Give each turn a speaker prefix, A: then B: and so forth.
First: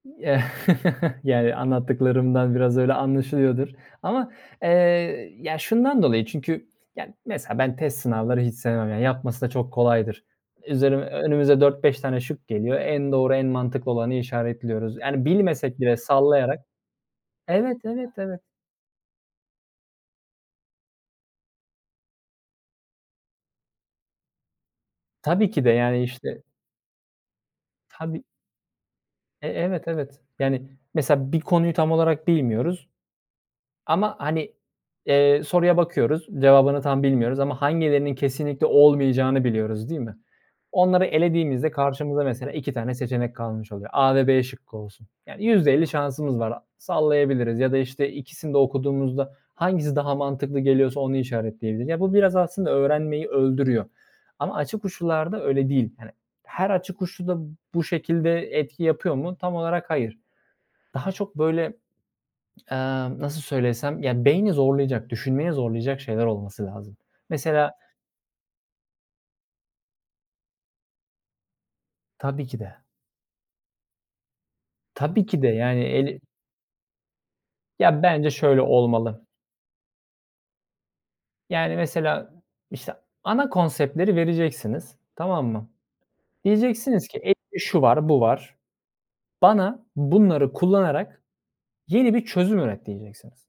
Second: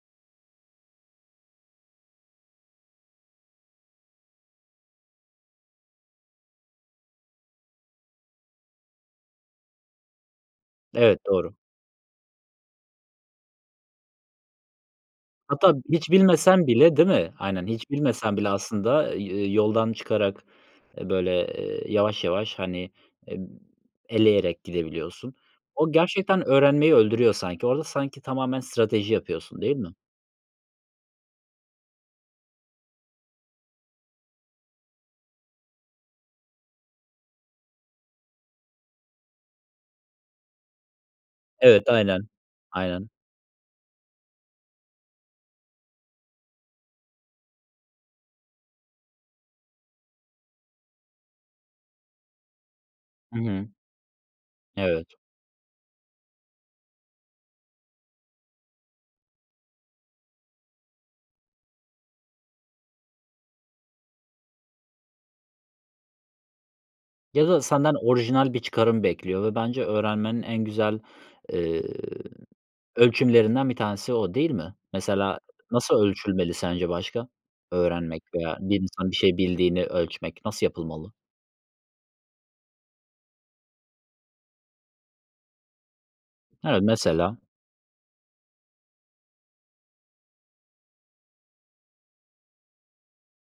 A: Yani, anlattıklarımdan biraz öyle anlaşılıyordur ama, ııı, ya, şundan dolayı çünkü, ya, mesela ben test sınavları hiç sevmem, ya, yapması da çok kolaydır. Üzeri
B: Evet, doğru.
A: önümüze 4-5 tane şık geliyor. En doğru en mantıklı olanı işaretliyoruz. Yani,
B: Hatta
A: bilmesek bile
B: hiç
A: sallayarak
B: bilmesen bile değil mi? Aynen.
A: Evet
B: Hiç
A: evet
B: bilmesen
A: evet.
B: bile aslında, ııı, yoldan çıkarak, ııı, böyle, ııı, yavaş yavaş, hani, eee, eleyerek gidebiliyorsun.
A: Tabii ki de,
B: O
A: yani, işte.
B: gerçekten öğrenmeyi öldürüyor sanki. Orada sanki
A: Tabii.
B: tamamen strateji
A: E
B: yapıyorsun değil
A: evet,
B: mi?
A: evet, yani, mesela bir konuyu tam olarak bilmiyoruz ama, hani, ııı, soruya bakıyoruz cevabını tam bilmiyoruz ama hangilerinin kesinlikle olmayacağını biliyoruz değil mi? Onları elediğimizde
B: Evet, aynen.
A: karşımıza mesela 2 tane
B: Aynen.
A: seçenek kalmış oluyor: A ve b şıkkı olsun, yani, %50 şansımız var. Sallayabiliriz ya da, işte, 2'sini de okuduğumuzda, hangisi daha mantıklı geliyorsa onu işaretleyebiliriz. Ya, bu biraz aslında öğrenmeyi
B: Hı hı.
A: öldürüyor. Ama açık
B: Evet.
A: uçlularda öyle değil, hani, her açık uçlu da bu şekilde etki yapıyor mu? Tam olarak hayır. Daha çok, böyle, ııı, nasıl söylesem, yani, beyni zorlayacak, düşünmeye zorlayacak şeyler olması lazım.
B: Ya da
A: Mesela
B: senden orijinal bir çıkarım bekliyor ve bence öğrenmenin en güzel, ııı,
A: Tabii ki de.
B: ölçümlerinden bir tanesi o değil mi?
A: Tabii
B: Mesela
A: ki de, yani,
B: nasıl
A: eli
B: ölçülmeli sence başka
A: Ya,
B: öğrenmek
A: bence
B: veya
A: şöyle
B: bir insan bir
A: olmalı
B: şey bildiğini ölçmek nasıl yapılmalı?
A: yani, mesela, işte, ana konseptleri vereceksiniz, tamam mı?
B: Evet
A: Diyeceksiniz ki:
B: mesela?
A: "Elimde şu var, bu var. Bana bunları kullanarak yeni bir çözüm üret." diyeceksiniz.